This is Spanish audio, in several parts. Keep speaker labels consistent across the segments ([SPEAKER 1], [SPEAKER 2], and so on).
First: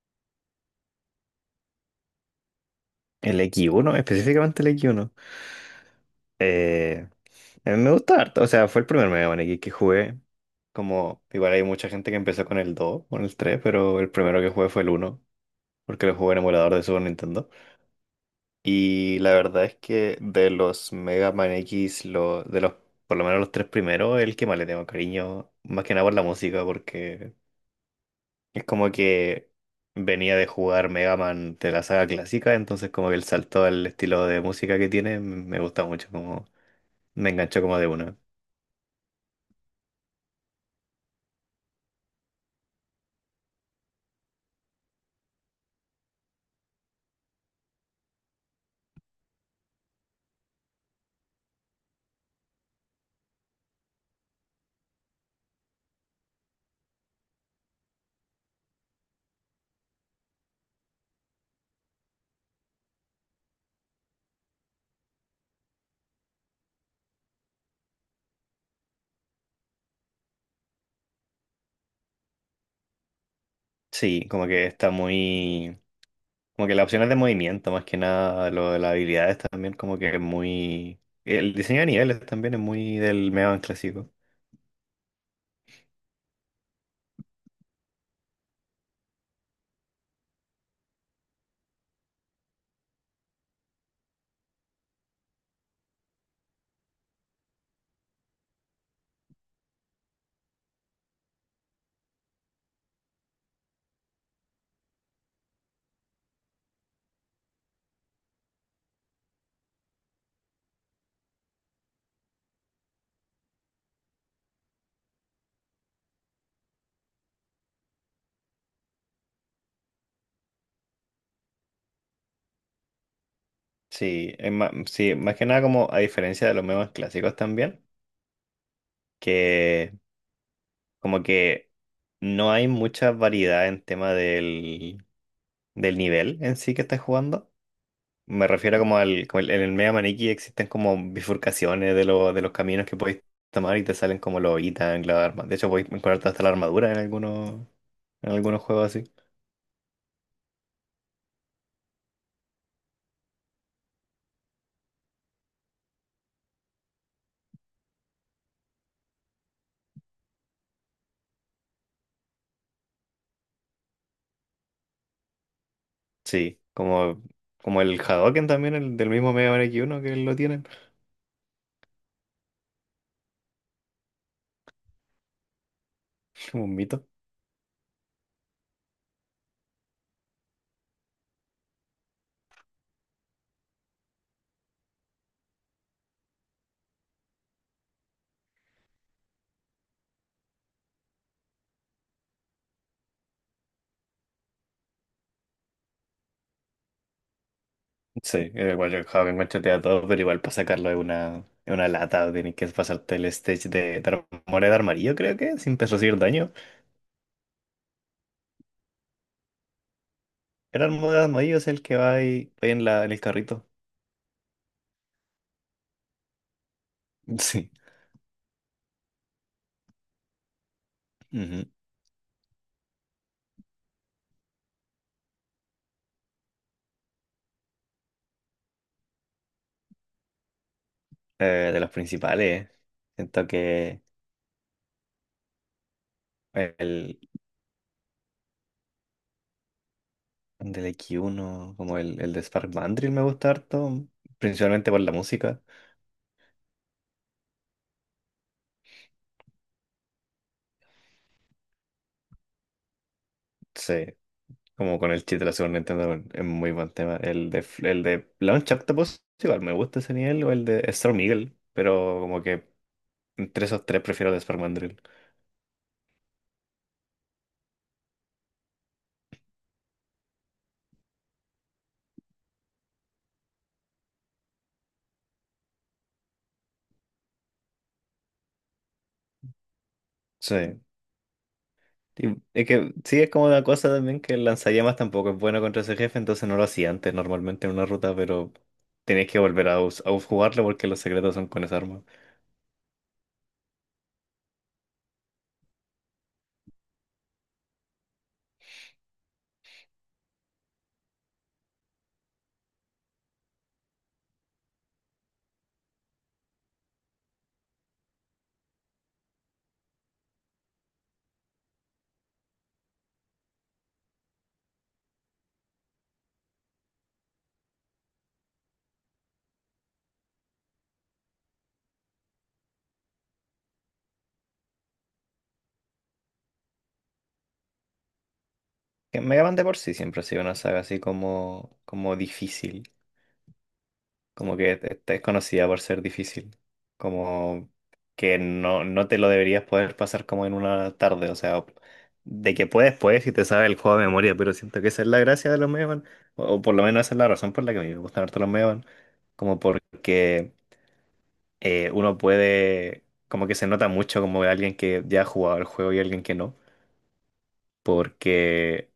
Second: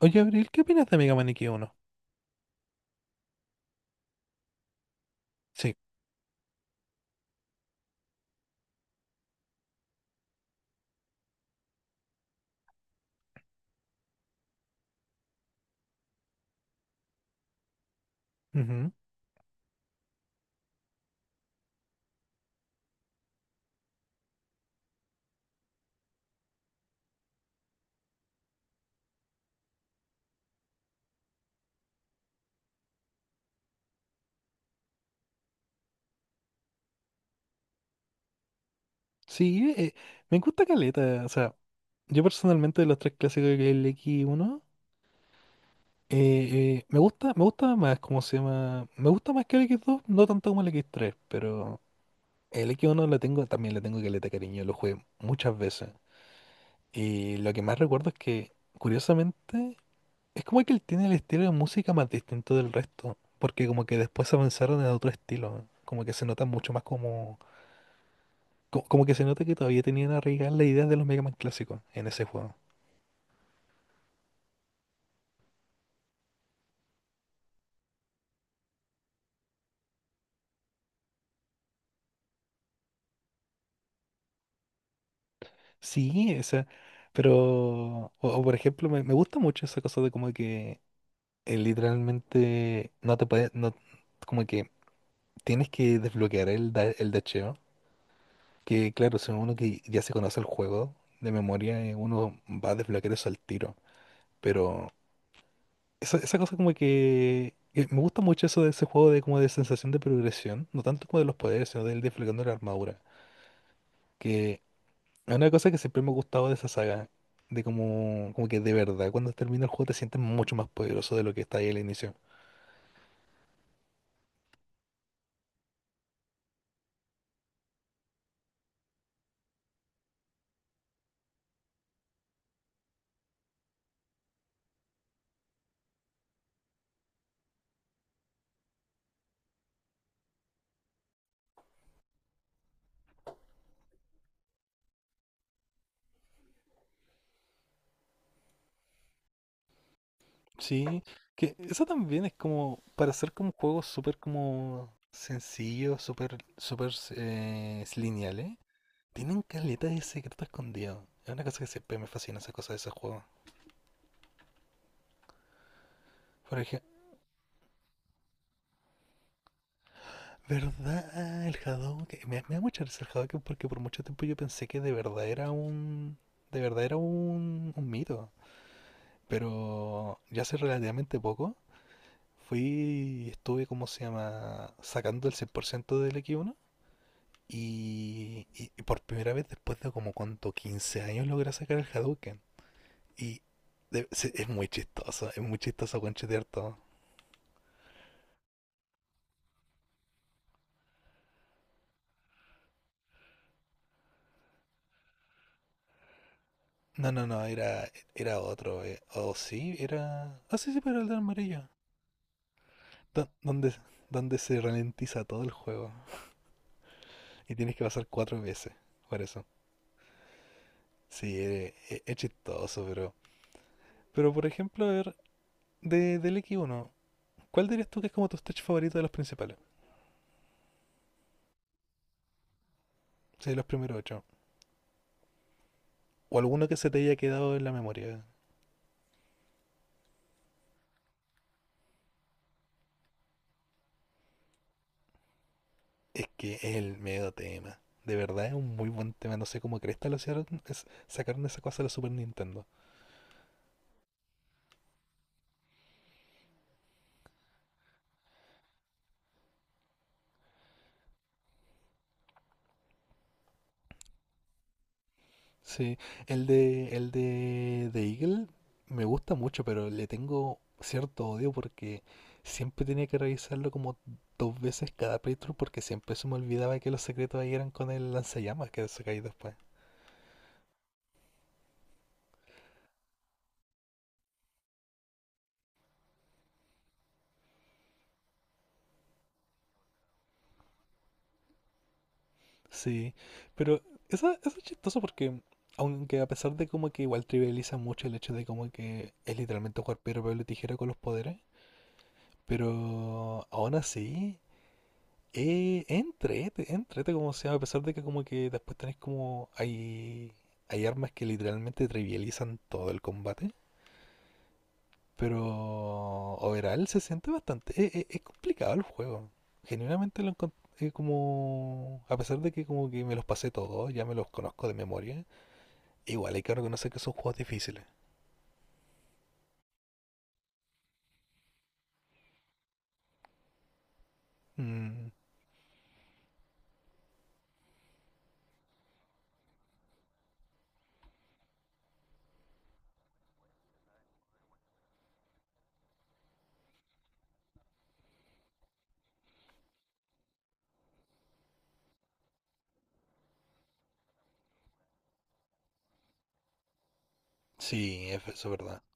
[SPEAKER 1] Oye, Abril, ¿qué opinas de Mega Man X1?
[SPEAKER 2] El x uno, específicamente el x uno.
[SPEAKER 1] Sí.
[SPEAKER 2] Eh, a mí me gusta harto, o sea, fue el primer Mega Man X que jugué. Como, igual hay mucha gente que empezó con el 2 o con el tres, pero el primero que jugué fue el uno, porque lo jugué en emulador de Super Nintendo.
[SPEAKER 1] Ujú.
[SPEAKER 2] Y la verdad es que de los Mega Man X, por lo menos los tres primeros, el que más le tengo cariño, más que nada por la música, porque es como que venía de jugar Mega Man de la saga clásica, entonces como que el salto al estilo de música que tiene me gusta mucho, como me enganchó como de una.
[SPEAKER 1] Sí, me gusta caleta. O sea, yo personalmente de los tres clásicos del X1, eh, me gusta más, ¿cómo se llama? Me gusta más que el X2, no tanto como el X3, pero el X1 lo tengo, también le tengo caleta, cariño, lo jugué muchas veces. Y lo que más recuerdo es que, curiosamente, es como que él tiene el estilo de música más distinto del resto, porque como que después avanzaron en otro estilo, como que se nota mucho más como como que se nota que todavía tenían arraigadas las ideas de los Mega Man clásicos en ese juego.
[SPEAKER 2] Sí, como que está muy... Como que las opciones de movimiento, más que nada, lo de las habilidades también, como que es muy... El diseño de niveles también es muy del Mega Man clásico.
[SPEAKER 1] Sí, o sea, pero, o por ejemplo, me gusta mucho esa cosa de como que literalmente no te puedes, no, como que tienes que desbloquear el dasheo, que claro, si uno que ya se conoce el juego de memoria, uno va a desbloquear eso al tiro, pero esa cosa como que me gusta mucho eso de ese juego de como de sensación de progresión, no tanto como de los poderes, sino del desbloqueando la armadura. Que Es una cosa que siempre me ha gustado de esa saga, de como que de verdad, cuando termina el juego te sientes mucho más poderoso de lo que está ahí al inicio.
[SPEAKER 2] Sí, sí, más que nada como a diferencia de los Mega Man clásicos también, que como que no hay mucha variedad en tema del nivel en sí que estás jugando. Me refiero como al, como el- en el Mega Maniki existen como bifurcaciones de los caminos que podéis tomar y te salen como los ítems, las armas. De hecho, podéis encontrarte hasta la armadura en algunos juegos así.
[SPEAKER 1] Sí, que eso también es como para hacer como juegos súper como sencillos, súper súper lineales. Tienen caleta de secreto escondido. Es una cosa que siempre me fascina esa cosa de ese juego. Por
[SPEAKER 2] Sí,
[SPEAKER 1] ejemplo,
[SPEAKER 2] como, como el Hadoken también, el del mismo Mega Man X1 que lo tienen,
[SPEAKER 1] ¿verdad? El Hadouken. Me da mucha risa el Hadouken porque por mucho tiempo yo pensé que de verdad era un... De
[SPEAKER 2] como un
[SPEAKER 1] verdad era
[SPEAKER 2] mito.
[SPEAKER 1] un mito. Pero ya hace relativamente poco fui y estuve, ¿cómo se llama? Sacando el 100% del X1. Y por primera vez, después de como cuánto, 15 años, logré sacar el Hadouken. Y es muy chistoso conchetear todo.
[SPEAKER 2] Sí, igual el Hadoken machetea todo, pero igual para sacarlo es una lata, tienes que pasarte el stage de armadura de armarillo, creo que, sin recibir daño.
[SPEAKER 1] No, no, no, era otro. O sí, era. Ah, sí, sí,
[SPEAKER 2] Era
[SPEAKER 1] pero el de
[SPEAKER 2] Armadillos
[SPEAKER 1] amarillo.
[SPEAKER 2] el que va ahí en el
[SPEAKER 1] Do-
[SPEAKER 2] carrito.
[SPEAKER 1] Donde, donde se ralentiza todo el juego. Y
[SPEAKER 2] Sí.
[SPEAKER 1] tienes que pasar cuatro veces. Por eso. Sí,
[SPEAKER 2] Ujú.
[SPEAKER 1] es chistoso, pero. Pero por ejemplo, a ver, del X1, ¿cuál dirías tú que es como tu stage favorito de los principales?
[SPEAKER 2] De los principales. Siento
[SPEAKER 1] Sí, de los primeros
[SPEAKER 2] que
[SPEAKER 1] ocho. O alguno que se te haya
[SPEAKER 2] el
[SPEAKER 1] quedado en la memoria.
[SPEAKER 2] del x uno, como el de Spark Mandrill, me gusta harto, principalmente por la música.
[SPEAKER 1] Es que es el medio tema. De verdad es un muy buen tema. No sé cómo cresta lo hicieron. Sacaron esa cosa de la Super Nintendo.
[SPEAKER 2] Sí, como con el chip de la Super Nintendo es muy buen tema. El de Launch Octopus, igual me gusta ese nivel, o el de Storm Eagle, pero como que entre esos tres prefiero el de Spark Mandrill.
[SPEAKER 1] Sí, de Eagle me gusta mucho, pero le tengo cierto odio porque siempre tenía que revisarlo como dos veces cada playthrough porque siempre se me olvidaba que los secretos ahí eran con el lanzallamas que sacáis después.
[SPEAKER 2] Sí. Y es que sí, es como una cosa también que el lanzallamas tampoco es bueno contra ese jefe, entonces no lo hacía antes normalmente en una ruta, pero tenéis que volver a, a jugarlo porque los secretos son con esa arma.
[SPEAKER 1] Sí, pero eso es chistoso porque, aunque a pesar de como que igual trivializa mucho el hecho de como que es literalmente jugar piedra, papel y tijera con los poderes, pero aún así, entrete como sea, a pesar de que como que después tenés como, hay armas que literalmente trivializan todo el combate, pero overall se siente bastante, es complicado el juego, genuinamente lo encontré como, a pesar de que como que me los pasé todos, ya me los conozco de memoria. Igual hay que reconocer que son juegos difíciles.
[SPEAKER 2] Que Mega Man de por sí siempre ha sido una saga así como, como difícil. Como que
[SPEAKER 1] Mm.
[SPEAKER 2] te es conocida por ser difícil. Como que no, no te lo deberías poder pasar como en una tarde. O sea, de que puedes, puedes y te sabe el juego de memoria, pero siento que esa es la gracia de los Megaman. O por lo menos esa es la razón por la que a mí me gustan harto los Megaman. Como porque uno puede. Como que se nota mucho como alguien que ya ha jugado el juego y alguien que no.
[SPEAKER 1] Sí, eso es verdad.
[SPEAKER 2] Porque.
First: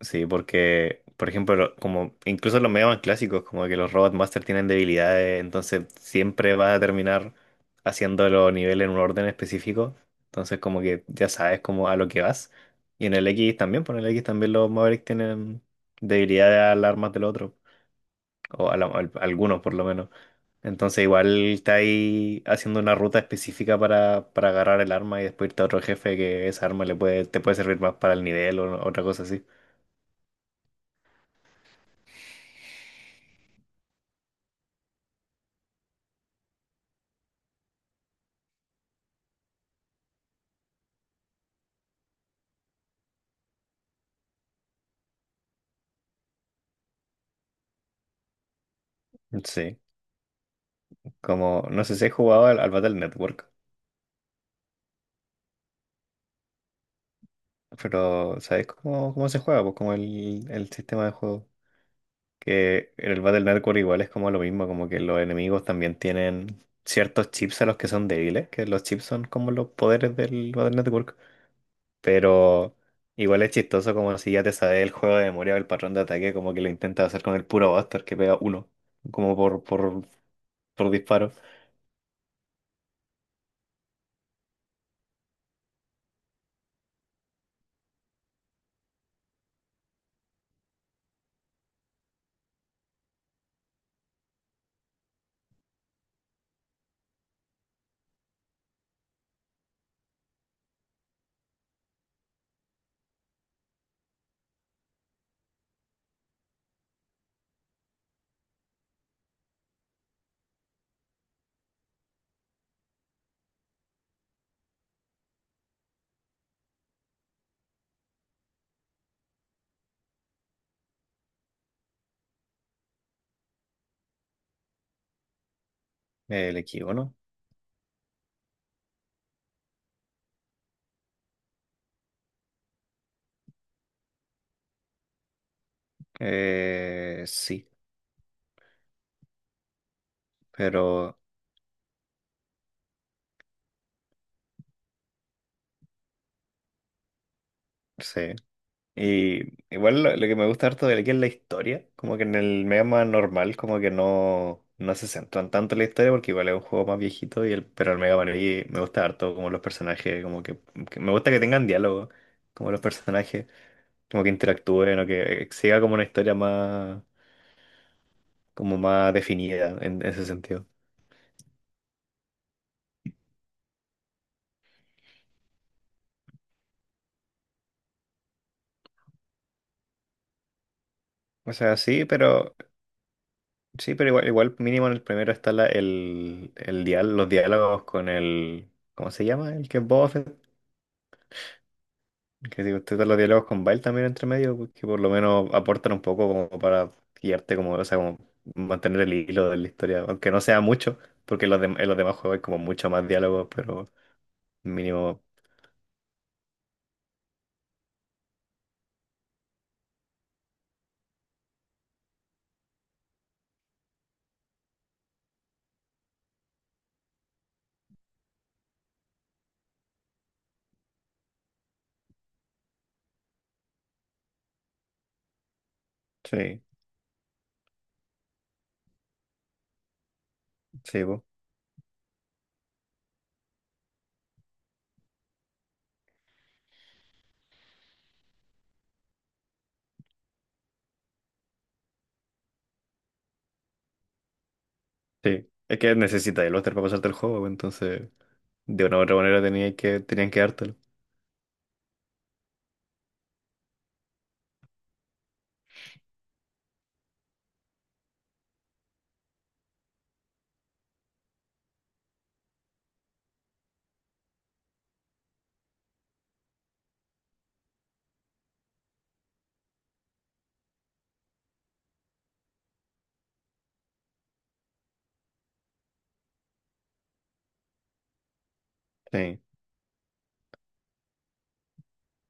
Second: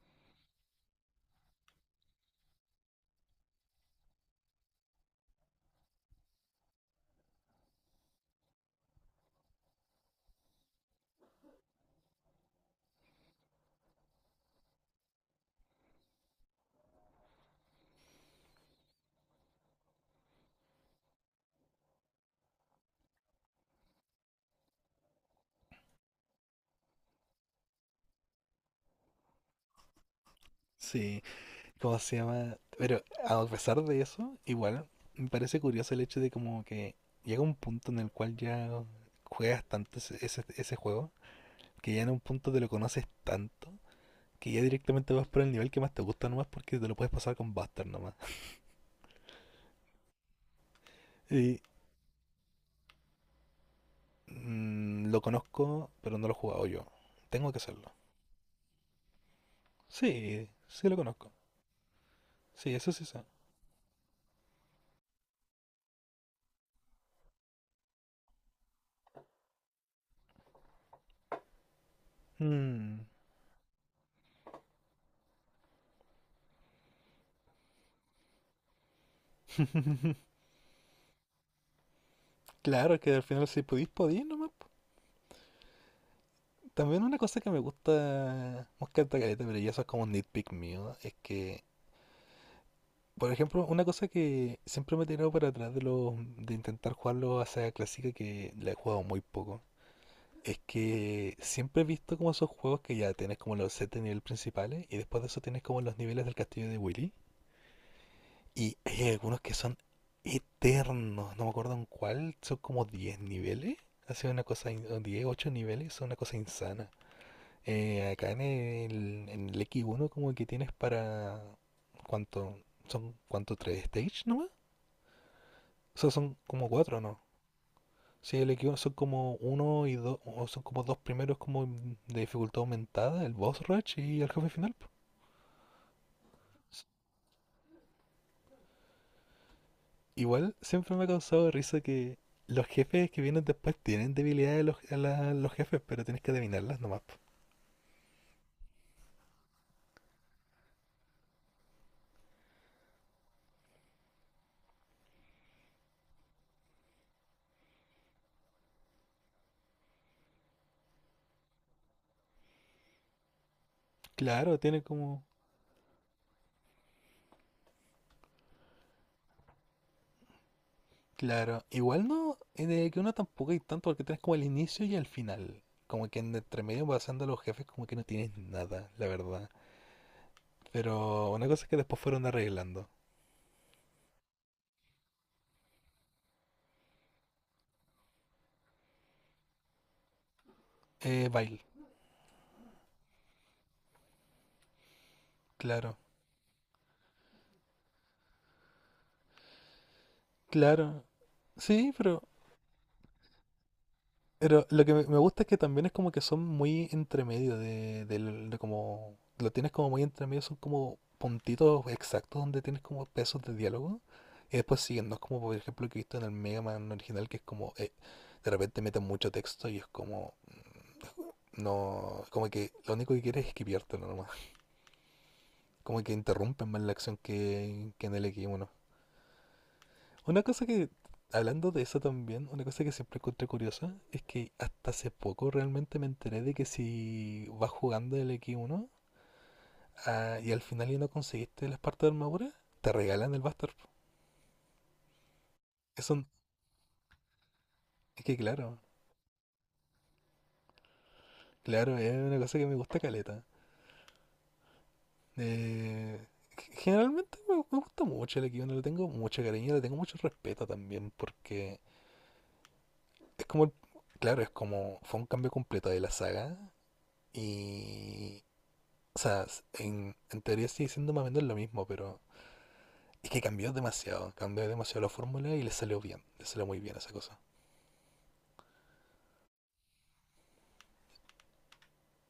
[SPEAKER 2] Sí, porque, por ejemplo, como incluso los medios más clásicos, como que los Robot Master tienen debilidades, entonces siempre va a terminar haciendo los niveles en un orden específico. Entonces, como que ya sabes como a lo que vas. Y en el X también, por el X también los Mavericks tienen debilidades a las armas del otro, o algunos por lo menos. Entonces, igual está ahí haciendo una ruta específica para agarrar el arma y después irte a otro jefe que esa arma le puede, te puede servir más para el nivel o otra cosa así.
[SPEAKER 1] Sí, ¿cómo se llama? Pero a pesar de eso, igual me parece curioso el hecho de como que llega un punto en el cual ya juegas tanto ese juego, que ya en un punto te lo conoces tanto, que ya directamente vas por el nivel que más te gusta nomás porque te lo puedes pasar con Buster nomás.
[SPEAKER 2] Sí.
[SPEAKER 1] Y
[SPEAKER 2] Como, no sé si he jugado al Battle Network,
[SPEAKER 1] lo conozco, pero no lo he jugado yo. Tengo que hacerlo.
[SPEAKER 2] pero ¿sabes cómo, cómo se juega? Pues como
[SPEAKER 1] Sí,
[SPEAKER 2] el
[SPEAKER 1] sí lo
[SPEAKER 2] sistema de
[SPEAKER 1] conozco.
[SPEAKER 2] juego.
[SPEAKER 1] Sí, eso
[SPEAKER 2] Que
[SPEAKER 1] sí
[SPEAKER 2] en el
[SPEAKER 1] sé.
[SPEAKER 2] Battle Network igual es como lo mismo, como que los enemigos también tienen ciertos chips a los que son débiles, que los chips son como los poderes del Battle Network. Pero
[SPEAKER 1] Mm.
[SPEAKER 2] igual es chistoso como si ya te sabes el juego de memoria o el patrón de ataque, como que lo intentas hacer con el puro Buster que pega uno, como por disparo.
[SPEAKER 1] Claro, que al final si pudís, podís nomás, po. También una cosa que me gusta, me encanta caleta, pero ya eso es como un nitpick mío, es que, por ejemplo, una cosa que siempre me he tirado para atrás de intentar jugarlo a Saga Clásica, que la he jugado muy poco, es que siempre he visto como esos juegos que ya tienes como los sets de nivel principales y después de eso tienes como los niveles del castillo de Willy. Y hay algunos que son eternos, no me acuerdo en cuál, son como 10 niveles. Ha sido una cosa, o 10, 8 niveles, son una cosa insana. Acá en el X1 como que tienes para. ¿Cuánto? ¿Son cuánto? ¿Tres stage nomás? O sea, son
[SPEAKER 2] El
[SPEAKER 1] como
[SPEAKER 2] equipo,
[SPEAKER 1] cuatro,
[SPEAKER 2] ¿no?
[SPEAKER 1] ¿no? Sí, el X1 son como uno y dos, o son como dos primeros como de dificultad aumentada, el boss rush y el jefe final, po. S-
[SPEAKER 2] Sí,
[SPEAKER 1] Igual siempre me ha
[SPEAKER 2] pero...
[SPEAKER 1] causado risa que los jefes que vienen después tienen debilidades a los, los jefes, pero tienes que adivinarlas nomás, po.
[SPEAKER 2] Sí. Y igual lo que me gusta harto de aquí es la historia, como que en el Mega Man normal como que no, no se centran tanto en la historia porque igual es un juego más viejito, pero el Mega Man X me gusta harto como los personajes, como que me gusta que tengan diálogo, como los personajes, como que
[SPEAKER 1] Claro, tiene
[SPEAKER 2] interactúen o
[SPEAKER 1] como.
[SPEAKER 2] que siga como una historia más, como más definida en ese sentido.
[SPEAKER 1] Claro, igual no, de que uno tampoco hay tanto porque tienes como el inicio y el final. Como que en entre medio pasando a los jefes como que no tienes nada, la verdad. Pero una
[SPEAKER 2] O
[SPEAKER 1] cosa es
[SPEAKER 2] sea,
[SPEAKER 1] que después fueron arreglando.
[SPEAKER 2] sí, pero igual, igual mínimo en el primero está la, el dial, los diálogos con el, ¿cómo se llama? El que es Boba Fett.
[SPEAKER 1] Bail,
[SPEAKER 2] Que si usted da los diálogos con Bile también entre medio, pues, que por lo menos aportan
[SPEAKER 1] claro.
[SPEAKER 2] un poco como para guiarte, como, o sea, como mantener el hilo de la historia, aunque no sea mucho,
[SPEAKER 1] Claro.
[SPEAKER 2] porque en en
[SPEAKER 1] Sí,
[SPEAKER 2] los demás
[SPEAKER 1] pero
[SPEAKER 2] juegos hay como mucho más diálogo, pero
[SPEAKER 1] Pero lo que me
[SPEAKER 2] mínimo,
[SPEAKER 1] gusta es que también es como que son muy entre medio de como. Lo tienes como muy entre medio, son como puntitos exactos donde tienes como pesos de diálogo. Y después siguen, no es como por ejemplo que he visto en el Mega Man original que es como de repente meten mucho texto y es como. No. Como que lo único que quieres es esquivártelo nomás. Como que
[SPEAKER 2] sí,
[SPEAKER 1] interrumpen más la acción que en el X1. Una cosa que,
[SPEAKER 2] sí, po,
[SPEAKER 1] hablando de eso también, una cosa que siempre encontré curiosa es que hasta hace poco realmente me enteré de que si vas jugando el X1, y al final ya no conseguiste las partes de armadura, te regalan el Buster, po.
[SPEAKER 2] sí. Es que
[SPEAKER 1] Eso n-
[SPEAKER 2] necesita el Oster para pasarte el juego, pues, entonces
[SPEAKER 1] es que claro,
[SPEAKER 2] de una u otra manera tenía que, tenían que dártelo.
[SPEAKER 1] claro, es una cosa que me gusta caleta. Eh, generalmente me gusta mucho el X1, le tengo mucho cariño, le tengo mucho respeto también porque es como, claro, es como, fue un cambio completo de la saga y o sea, en teoría sigue siendo más o menos lo mismo, pero es que cambió demasiado. Cambió demasiado la fórmula y le salió bien. Le salió muy bien esa cosa.
[SPEAKER 2] Sí.